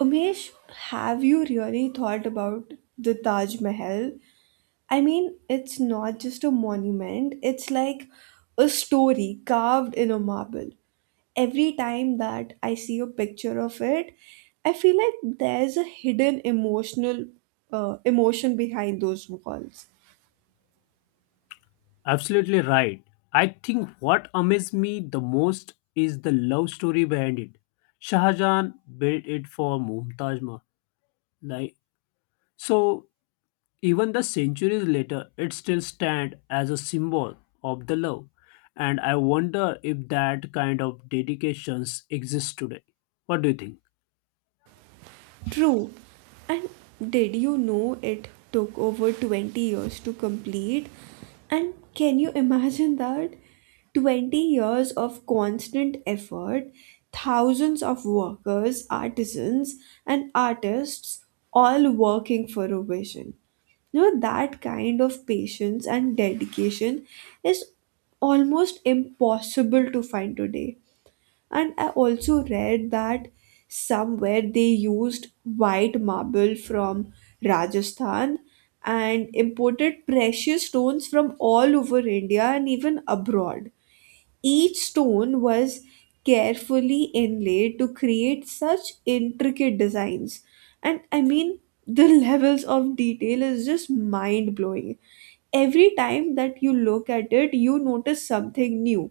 Umesh, have you really thought about the Taj Mahal? I mean, it's not just a monument, it's like a story carved in a marble. Every time that I see a picture of it, I feel like there's a hidden emotion behind those walls. Absolutely right. I think what amazed me the most is the love story behind it. Shah Jahan built it for Mumtaz Mahal. Like so, Even the centuries later, it still stands as a symbol of the love. And I wonder if that kind of dedications exist today. What do you think? True. And did you know it took over 20 years to complete? And can you imagine that? 20 years of constant effort, thousands of workers, artisans, and artists all working for a vision. You know, that kind of patience and dedication is almost impossible to find today, and I also read that somewhere they used white marble from Rajasthan and imported precious stones from all over India and even abroad. Each stone was carefully inlaid to create such intricate designs. And I mean, the levels of detail is just mind blowing. Every time that you look at it you notice something new.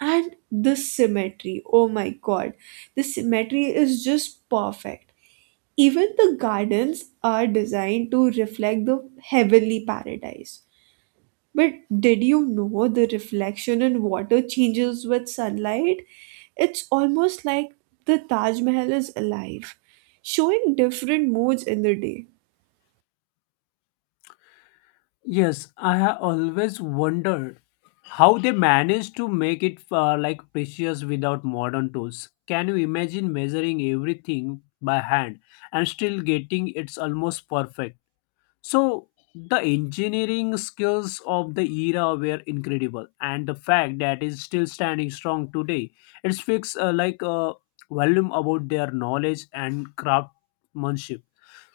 And the symmetry, oh my god, the symmetry is just perfect. Even the gardens are designed to reflect the heavenly paradise. But did you know the reflection in water changes with sunlight? It's almost like the Taj Mahal is alive, showing different moods in the day. Yes, I have always wondered how they managed to make it like precious without modern tools. Can you imagine measuring everything by hand and still getting it's almost perfect? So the engineering skills of the era were incredible, and the fact that it's still standing strong today, it speaks like a volume about their knowledge and craftsmanship.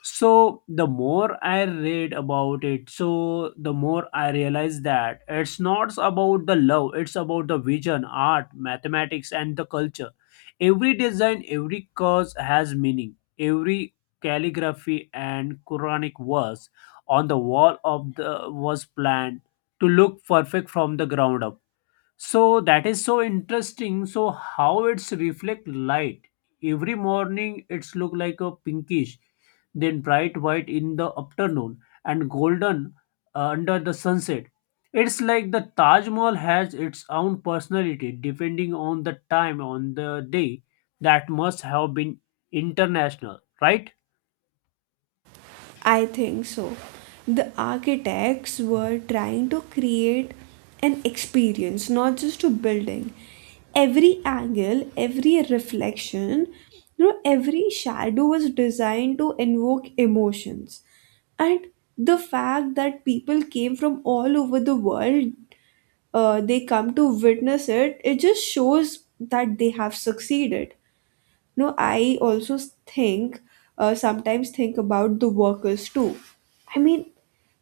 So the more I read about it, so the more I realize that it's not about the love, it's about the vision, art, mathematics, and the culture. Every design, every cause has meaning. Every calligraphy and Quranic verse on the wall of the was planned to look perfect from the ground up. So that is so interesting, so how it's reflect light every morning it's look like a pinkish, then bright white in the afternoon, and golden under the sunset. It's like the Taj Mahal has its own personality depending on the time on the day. That must have been international, right? I think so. The architects were trying to create an experience, not just a building. Every angle, every reflection, every shadow was designed to invoke emotions. And the fact that people came from all over the world, they come to witness it, it just shows that they have succeeded. No, I also think, sometimes think about the workers too. I mean,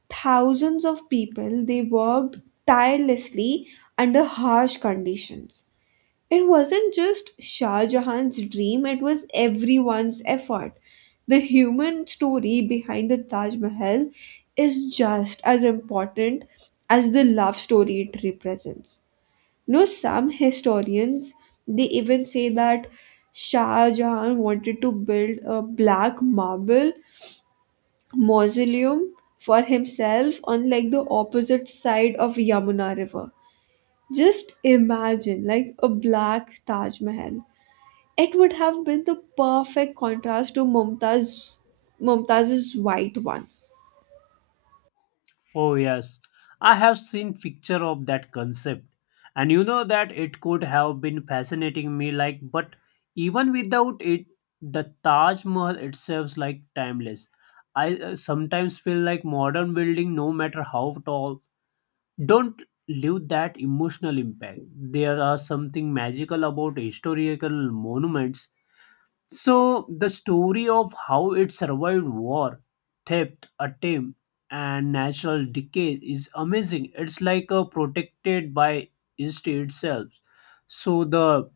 thousands of people, they worked tirelessly under harsh conditions. It wasn't just Shah Jahan's dream, it was everyone's effort. The human story behind the Taj Mahal is just as important as the love story it represents. No, some historians they even say that Shah Jahan wanted to build a black marble mausoleum for himself on like the opposite side of Yamuna River. Just imagine like a black Taj Mahal. It would have been the perfect contrast to Mumtaz's white one. Oh yes, I have seen picture of that concept. And you know that it could have been fascinating me like, but even without it the Taj Mahal itself like timeless. I sometimes feel like modern building no matter how tall don't leave that emotional impact. There are something magical about historical monuments. So the story of how it survived war, theft, attempt, and natural decay is amazing. It's like a protected by history itself. So the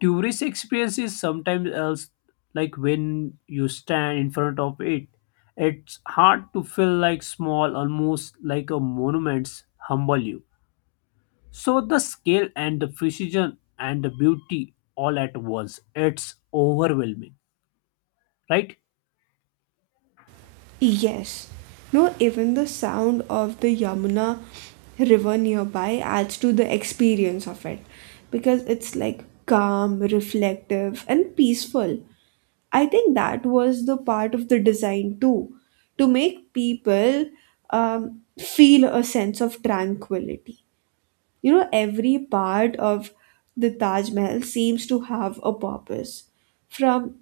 tourist experience is sometimes else, like when you stand in front of it. It's hard to feel like small, almost like a monuments humble you. So the scale and the precision and the beauty all at once. It's overwhelming, right? Yes. No, even the sound of the Yamuna river nearby adds to the experience of it, because it's like calm, reflective, and peaceful. I think that was the part of the design too, to make people feel a sense of tranquility. You know, every part of the Taj Mahal seems to have a purpose. From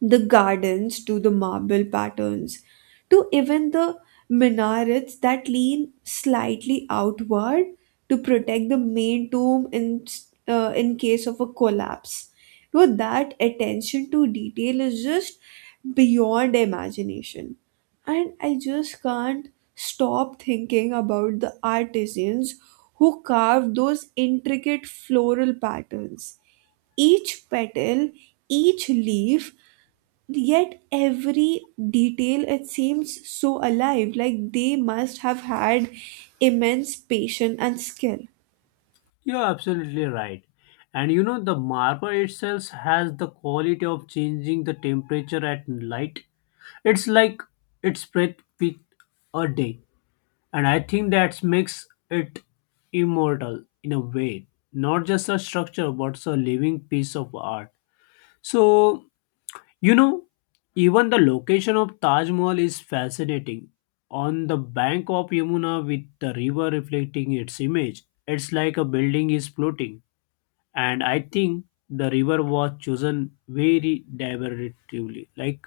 the gardens to the marble patterns to even the minarets that lean slightly outward to protect the main tomb in, in case of a collapse. You, that attention to detail is just beyond imagination, and I just can't stop thinking about the artisans who carved those intricate floral patterns. Each petal, each leaf, yet every detail, it seems so alive, like they must have had immense patience and skill. You're absolutely right. And you know, the marble itself has the quality of changing the temperature at light. It's like it's breath with a day. And I think that makes it immortal in a way. Not just a structure, but a living piece of art. So, you know, even the location of Taj Mahal is fascinating. On the bank of Yamuna with the river reflecting its image, it's like a building is floating. And I think the river was chosen very deliberately, like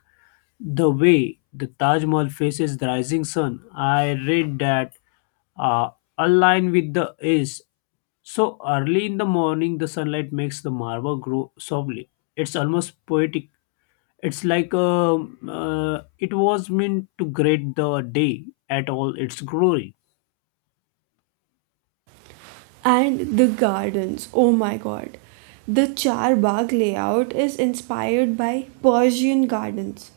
the way the Taj Mahal faces the rising sun. I read that uh, align with the east, so early in the morning the sunlight makes the marble grow softly. It's almost poetic. It's like it was meant to greet the day at all its glory. And the gardens, oh my god, the charbagh layout is inspired by Persian gardens.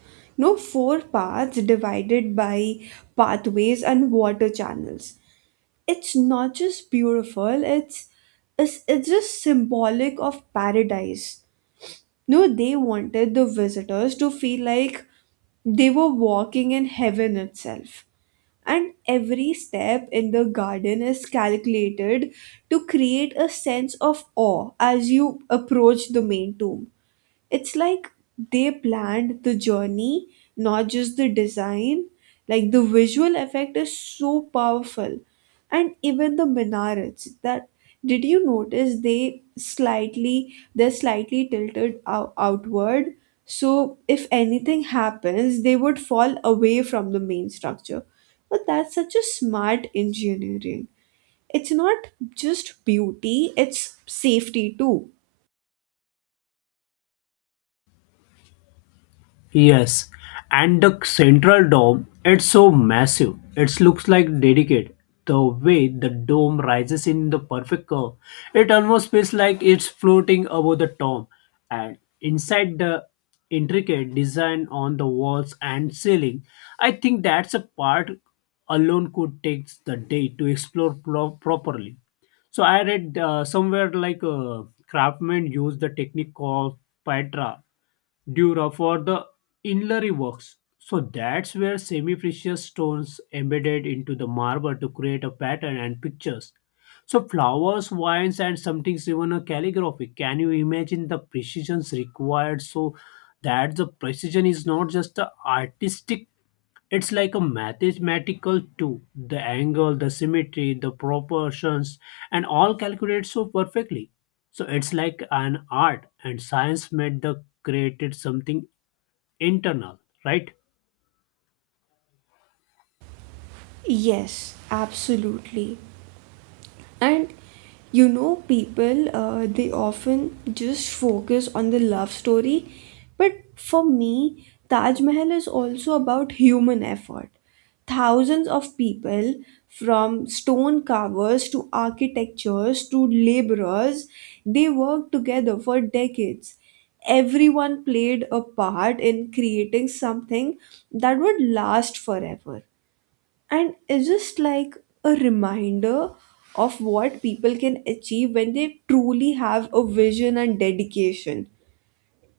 No, four paths divided by pathways and water channels. It's not just beautiful, it's just symbolic of paradise. No, they wanted the visitors to feel like they were walking in heaven itself, and every step in the garden is calculated to create a sense of awe as you approach the main tomb. It's like they planned the journey, not just the design. Like the visual effect is so powerful. And even the minarets, that, did you notice they're slightly tilted outward, so if anything happens they would fall away from the main structure? But that's such a smart engineering. It's not just beauty, it's safety too. Yes, and the central dome, it's so massive. It looks like dedicated. The way the dome rises in the perfect curve, it almost feels like it's floating above the dome. And inside the intricate design on the walls and ceiling, I think that's a part alone could take the day to explore properly. So I read somewhere like craftsmen use the technique called Petra Dura for the inlary works. So that's where semi precious stones embedded into the marble to create a pattern and pictures. So flowers, wines, and sometimes even a calligraphy. Can you imagine the precisions required? So that the precision is not just the artistic? It's like a mathematical too. The angle, the symmetry, the proportions, and all calculated so perfectly. So it's like an art, and science made the created something internal, right? Yes, absolutely. And you know, people, they often just focus on the love story. But for me, Taj Mahal is also about human effort. Thousands of people, from stone carvers to architectures to laborers, they worked together for decades. Everyone played a part in creating something that would last forever. And it's just like a reminder of what people can achieve when they truly have a vision and dedication.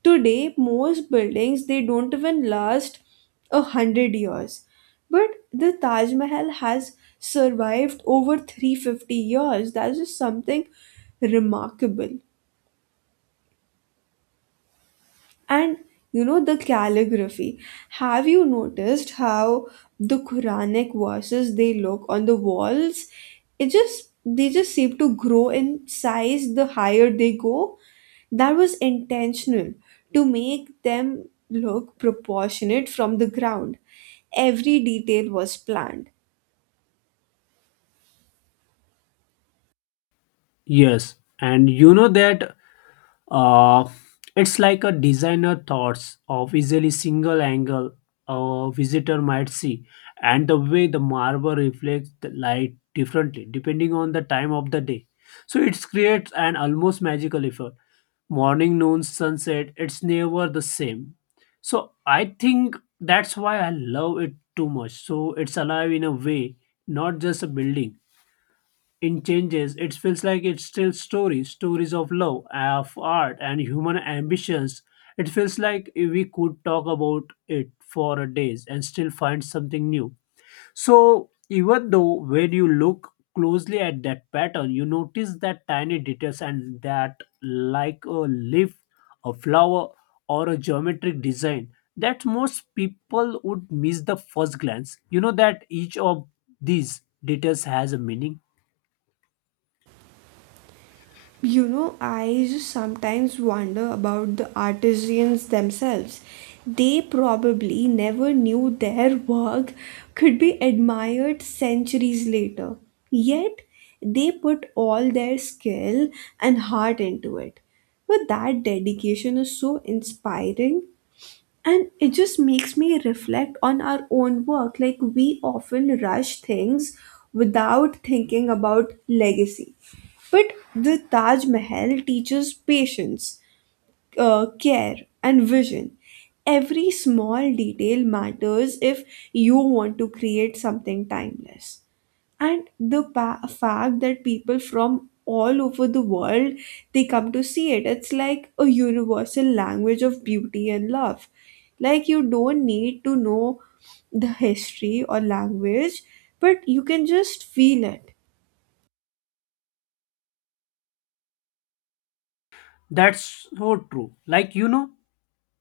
Today most buildings, they don't even last 100 years, but the Taj Mahal has survived over 350 years. That's just something remarkable. And you know, the calligraphy, have you noticed how the Quranic verses they look on the walls? It just they just seem to grow in size the higher they go. That was intentional, to make them look proportionate from the ground. Every detail was planned. Yes, and you know that. Uh, it's like a designer thoughts of easily single angle a visitor might see, and the way the marble reflects the light differently depending on the time of the day. So it creates an almost magical effect. Morning, noon, sunset, it's never the same. So I think that's why I love it too much. So it's alive in a way, not just a building in changes. It feels like it's still stories of love, of art, and human ambitions. It feels like we could talk about it for days and still find something new. So even though when you look closely at that pattern you notice that tiny details, and that like a leaf, a flower, or a geometric design that most people would miss the first glance. You know that each of these details has a meaning. You know, I just sometimes wonder about the artisans themselves. They probably never knew their work could be admired centuries later. Yet, they put all their skill and heart into it. But that dedication is so inspiring, and it just makes me reflect on our own work. Like we often rush things without thinking about legacy, but the Taj Mahal teaches patience, care, and vision. Every small detail matters if you want to create something timeless. And the fact that people from all over the world, they come to see it, it's like a universal language of beauty and love. Like you don't need to know the history or language, but you can just feel it. That's so true. Like, you know,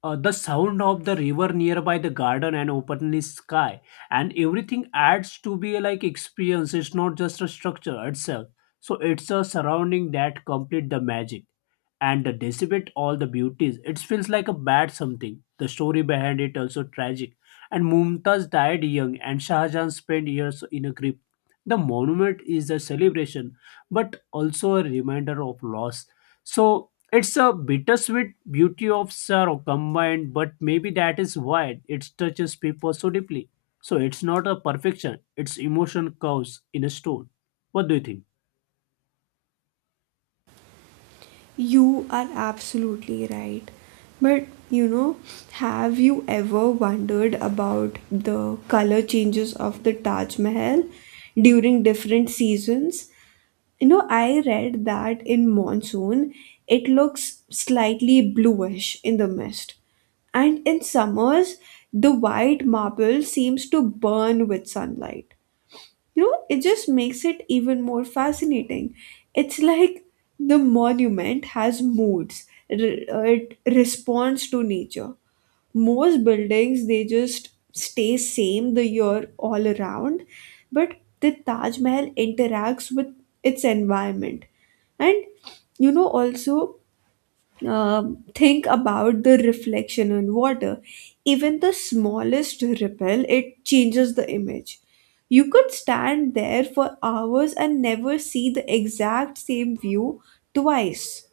the sound of the river nearby, the garden, and openly sky, and everything adds to be a, like experience. It's not just a structure itself. So it's a surrounding that complete the magic and the dissipate all the beauties. It feels like a bad something. The story behind it also tragic. And Mumtaz died young and Shah Jahan spent years in a grip. The monument is a celebration but also a reminder of loss. So it's a bittersweet beauty of sorrow combined, but maybe that is why it touches people so deeply. So it's not a perfection, it's emotion curves in a stone. What do you think? You are absolutely right. But you know, have you ever wondered about the color changes of the Taj Mahal during different seasons? You know, I read that in monsoon it looks slightly bluish in the mist, and in summers the white marble seems to burn with sunlight. You know, it just makes it even more fascinating. It's like the monument has moods. It responds to nature. Most buildings they just stay same the year all around, but the Taj Mahal interacts with its environment. And you know also, uh, think about the reflection on water. Even the smallest ripple, it changes the image. You could stand there for hours and never see the exact same view twice.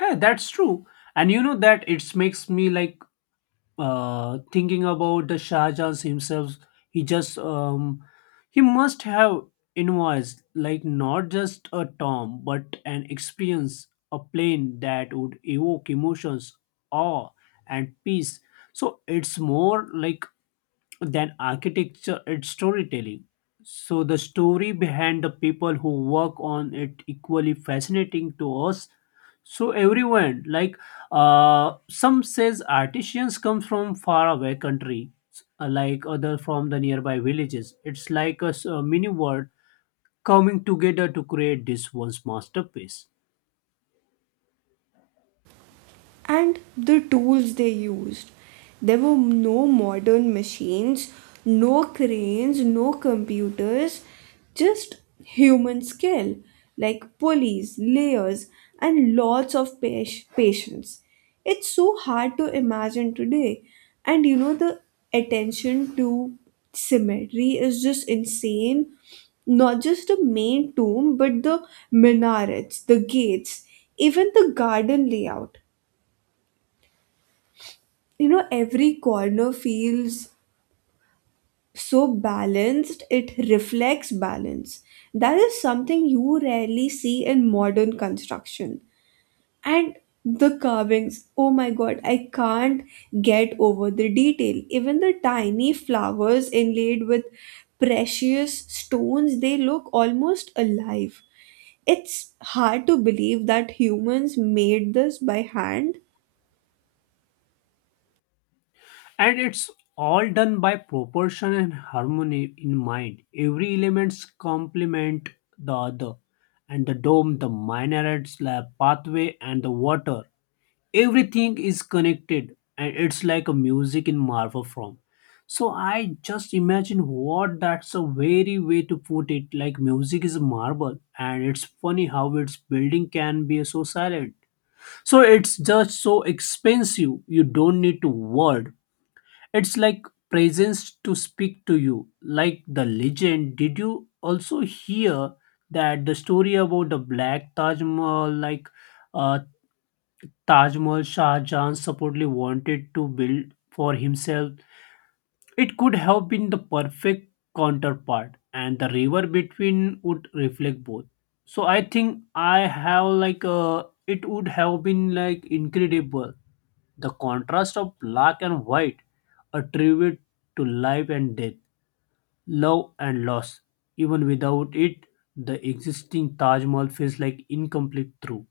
Eh, that's true. And you know that it makes me like thinking about the Shah Jahan himself, he just he must have invoiced like not just a term but an experience, a plane that would evoke emotions, awe, and peace. So it's more like than architecture, it's storytelling. So the story behind the people who work on it equally fascinating to us. So everyone like, some says artisans come from faraway away country, like other from the nearby villages. It's like a, a mini world coming together to create this one's masterpiece. And the tools they used. There were no modern machines, no cranes, no computers, just human skill, like pulleys, layers, and lots of patience. It's so hard to imagine today. And you know, the attention to symmetry is just insane. Not just the main tomb, but the minarets, the gates, even the garden layout. You know, every corner feels so balanced, it reflects balance. That is something you rarely see in modern construction. And the carvings, oh my god, I can't get over the detail. Even the tiny flowers inlaid with precious stones, they look almost alive. It's hard to believe that humans made this by hand. And it's all done by proportion and harmony in mind. Every elements complement the other, and the dome, the minaret, slab, pathway, and the water, everything is connected, and it's like a music in marvel form. So I just imagine what that's a very way to put it, like music is a marble. And it's funny how its building can be so silent. So it's just so expensive you don't need to worry. It's like presence to speak to you, like the legend. Did you also hear that the story about the black Taj Mahal, like uh, Taj Mahal Shah Jahan supposedly wanted to build for himself? It could have been the perfect counterpart, and the river between would reflect both. So I think I have like it would have been like incredible, the contrast of black and white, a tribute to life and death, love and loss. Even without it, the existing Taj Mahal feels like incomplete through.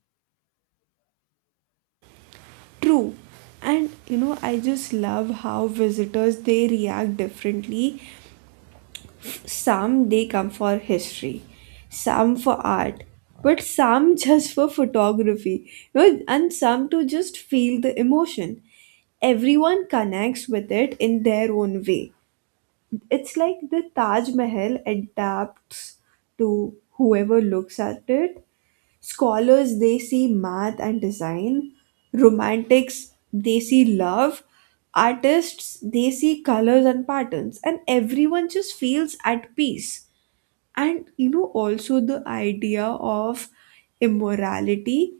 True. And you know, I just love how visitors they react differently. Some they come for history, some for art, but some just for photography. You know, and some to just feel the emotion. Everyone connects with it in their own way. It's like the Taj Mahal adapts to whoever looks at it. Scholars they see math and design, romantics they see love, artists they see colors and patterns, and everyone just feels at peace. And you know, also the idea of immorality,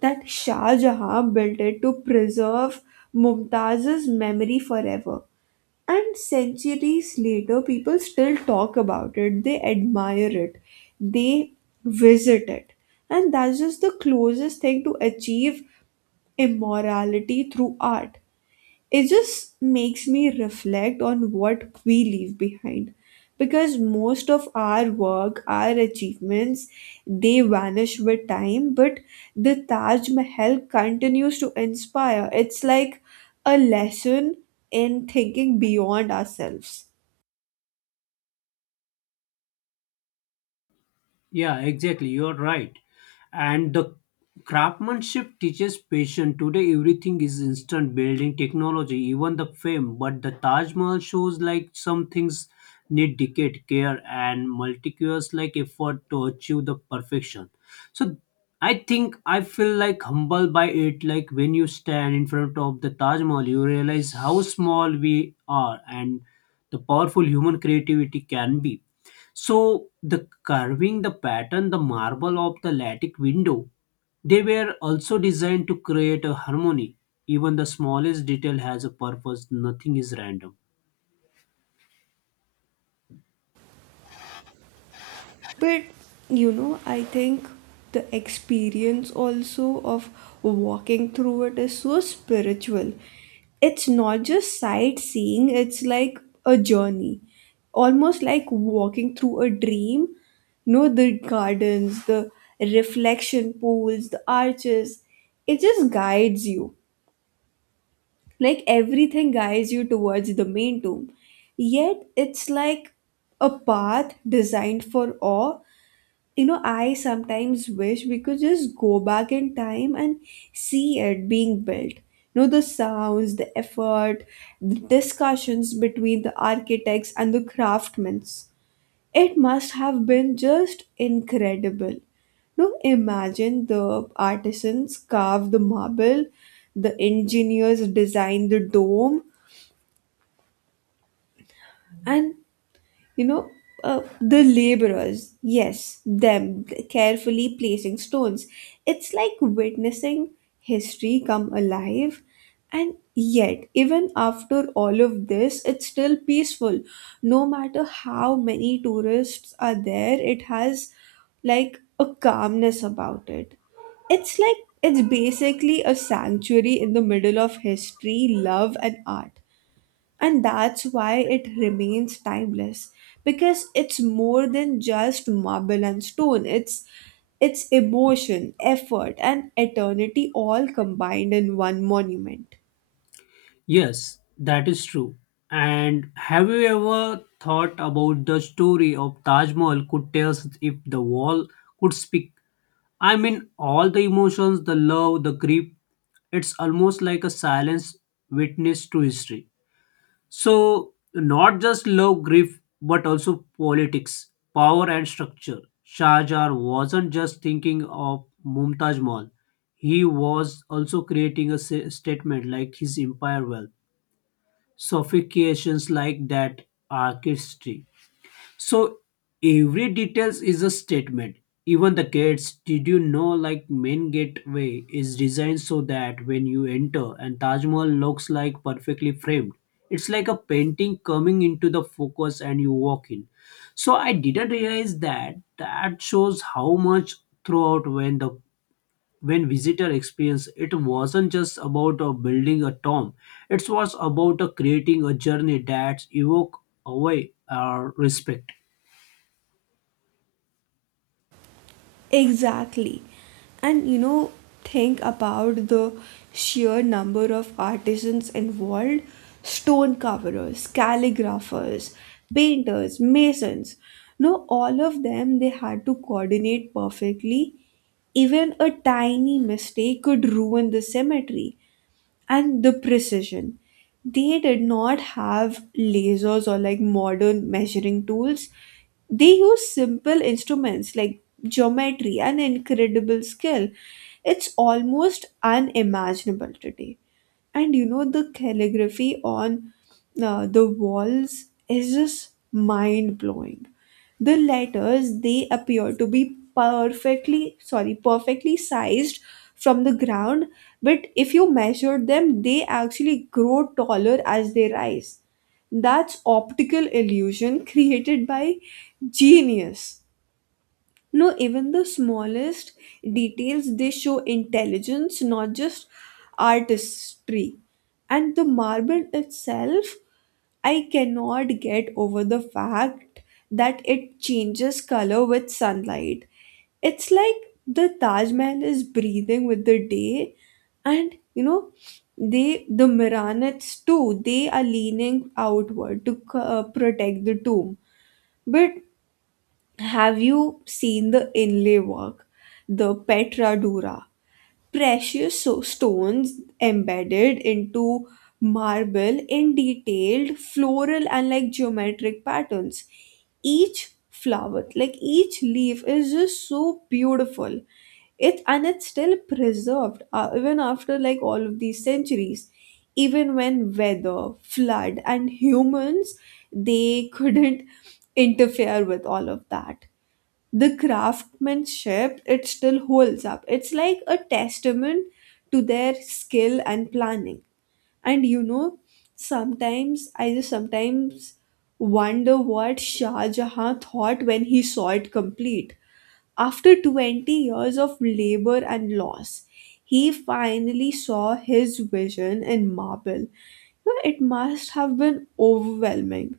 that Shah Jahan built it to preserve Mumtaz's memory forever. And centuries later, people still talk about it, they admire it, they visit it. And that's just the closest thing to achieve immorality through art. It just makes me reflect on what we leave behind, because most of our work, our achievements, they vanish with time. But the Taj Mahal continues to inspire. It's like a lesson in thinking beyond ourselves. Yeah, exactly. You're right. And the craftsmanship teaches patience. Today, everything is instant building technology, even the fame. But the Taj Mahal shows like some things need decade care and multicultural like effort to achieve the perfection. So I think I feel like humble by it. Like when you stand in front of the Taj Mahal, you realize how small we are and the powerful human creativity can be. So the carving, the pattern, the marble of the Latic window, they were also designed to create a harmony. Even the smallest detail has a purpose, nothing is random. But you know, I think the experience also of walking through it is so spiritual. It's not just sightseeing, it's like a journey. Almost like walking through a dream. No, the gardens, the reflection pools, the arches. It just guides you. Like everything guides you towards the main tomb. Yet it's like a path designed for awe. You know, I sometimes wish we could just go back in time and see it being built. You know, the sounds, the effort, the discussions between the architects and the craftsmen. It must have been just incredible. No, imagine the artisans carve the marble, the engineers design the dome, and you know, the laborers, yes, them carefully placing stones. It's like witnessing history come alive. And yet even after all of this it's still peaceful. No matter how many tourists are there, it has like a calmness about it. It's like it's basically a sanctuary in the middle of history, love, and art. And that's why it remains timeless, because it's more than just marble and stone. It's emotion, effort, and eternity all combined in one monument. Yes, that is true. And have you ever thought about the story of Taj Mahal could tell us if the wall could speak? I mean, all the emotions, the love, the grief, it's almost like a silence witness to history. So, not just love grief, but also politics, power, and structure. Shah Jahan wasn't just thinking of Mumtaz Mahal, he was also creating a statement like his empire wealth. Sophistications like that artistry, so every details is a statement. Even the gates, did you know like main gateway is designed so that when you enter and Taj Mahal looks like perfectly framed. It's like a painting coming into the focus and you walk in. So I didn't realize that that shows how much throughout when visitor experience it wasn't just about building a tomb, it was about creating a journey that evoke away our respect. Exactly. And you know, think about the sheer number of artisans involved. Stone carvers, calligraphers, painters, masons. No, all of them they had to coordinate perfectly. Even a tiny mistake could ruin the cemetery and the precision. They did not have lasers or like modern measuring tools. They used simple instruments like geometry and incredible skill. It's almost unimaginable today. And you know, the calligraphy on, the walls is just mind blowing. The letters they appear to be perfectly sized from the ground, but if you measure them they actually grow taller as they rise. That's optical illusion created by genius. No, even the smallest details, they show intelligence, not just artistry. And the marble itself, I cannot get over the fact that it changes color with sunlight. It's like the Taj Mahal is breathing with the day. And you know, the Miranaths too, they are leaning outward to, protect the tomb. But have you seen the inlay work, the Petra Dura? Precious stones embedded into marble in detailed floral and like geometric patterns. Each flower, like each leaf, is just so beautiful. It's still preserved, even after like all of these centuries. Even when weather, flood, and humans they couldn't interfere with all of that, the craftsmanship it still holds up. It's like a testament to their skill and planning. And you know, sometimes I just sometimes wonder what Shah Jahan thought when he saw it complete. After 20 years of labor and loss, he finally saw his vision in marble. You know, it must have been overwhelming.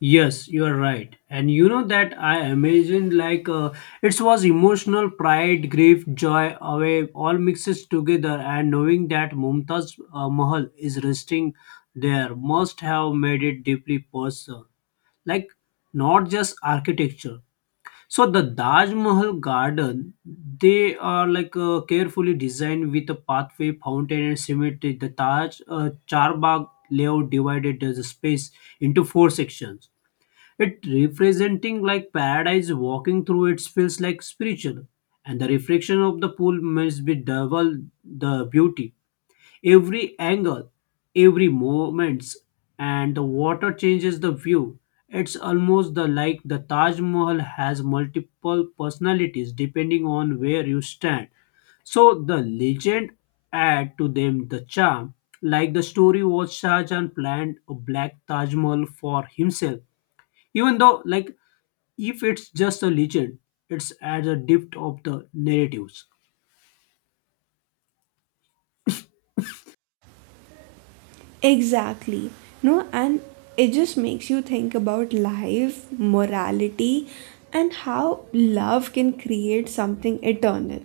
Yes, you are right. And you know that I imagined like it was emotional pride, grief, joy, away, all mixes together. And knowing that Mumtaz Mahal is resting there must have made it deeply personal, like not just architecture. So the Taj Mahal garden, they are like carefully designed with a pathway, fountain, and cemetery. The Taj Charbagh layout divided the space into four sections, it representing like paradise. Walking through it feels like spiritual, and the reflection of the pool must be double the beauty. Every angle, every moments, and the water changes the view. It's almost the like the Taj Mahal has multiple personalities depending on where you stand. So the legend add to them the charm. Like the story was Shah Jahan planned a black Taj Mahal for himself. Even though like if it's just a legend, it's at the depth of the narratives. Exactly. No, and it just makes you think about life, morality, and how love can create something eternal.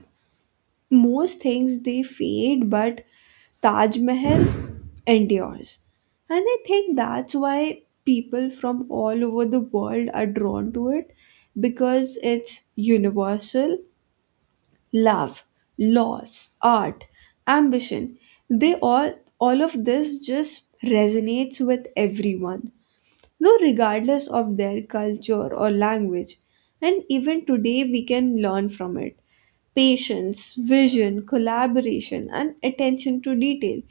Most things they fade, but Taj Mahal endures. And I think that's why people from all over the world are drawn to it, because it's universal. Love, loss, art, ambition. They all of this just resonates with everyone, no regardless of their culture or language. And even today we can learn from it: patience, vision, collaboration, and attention to detail.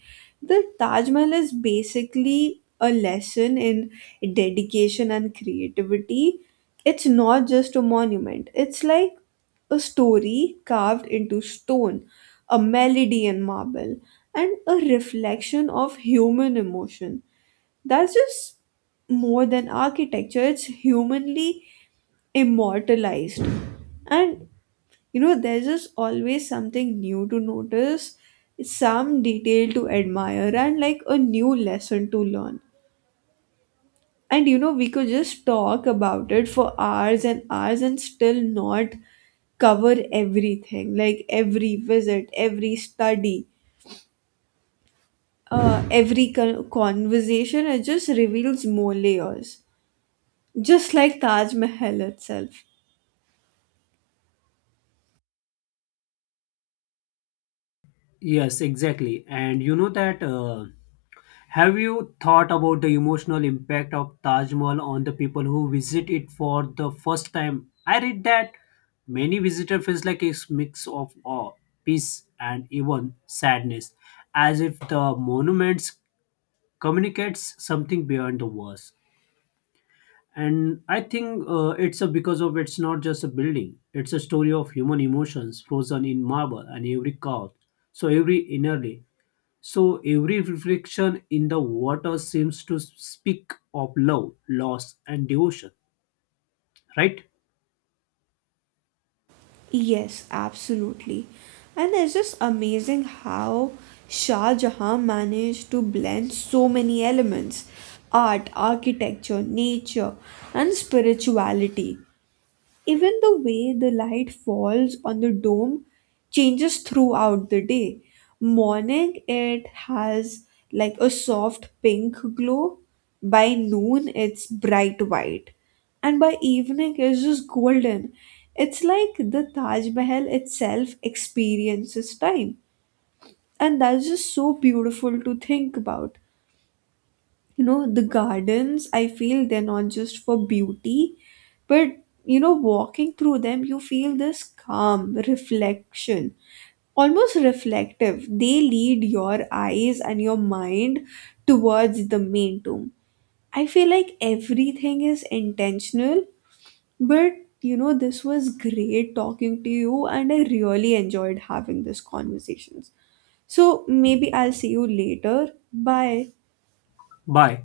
The Taj Mahal is basically a lesson in dedication and creativity. It's not just a monument, it's like a story carved into stone, a melody in marble, and a reflection of human emotion. That's just more than architecture, it's humanly immortalized. And you know, there's just always something new to notice, some detail to admire, and like a new lesson to learn. And you know, we could just talk about it for hours and hours and still not cover everything. Like every visit, every study, every conversation. It just reveals more layers. Just like Taj Mahal itself. Yes, exactly. And you know that. Have you thought about the emotional impact of Taj Mahal on the people who visit it for the first time? I read that many visitor feels like a mix of awe, peace, and even sadness, as if the monuments communicates something beyond the walls. And I think it's a because of it's not just a building; it's a story of human emotions frozen in marble and every curve, so every innerly, so every reflection in the water seems to speak of love, loss, and devotion. Right? Yes, absolutely. And it's just amazing how Shah Jahan managed to blend so many elements: art, architecture, nature, and spirituality. Even the way the light falls on the dome changes throughout the day. Morning, it has like a soft pink glow. By noon, it's bright white. And by evening, it's just golden. It's like the Taj Mahal itself experiences time. And that's just so beautiful to think about. You know, the gardens, I feel they're not just for beauty, but you know, walking through them you feel this calm reflection, almost reflective. They lead your eyes and your mind towards the main tomb. I feel like everything is intentional. But you know, this was great talking to you and I really enjoyed having these conversations. So maybe I'll see you later. Bye. Bye.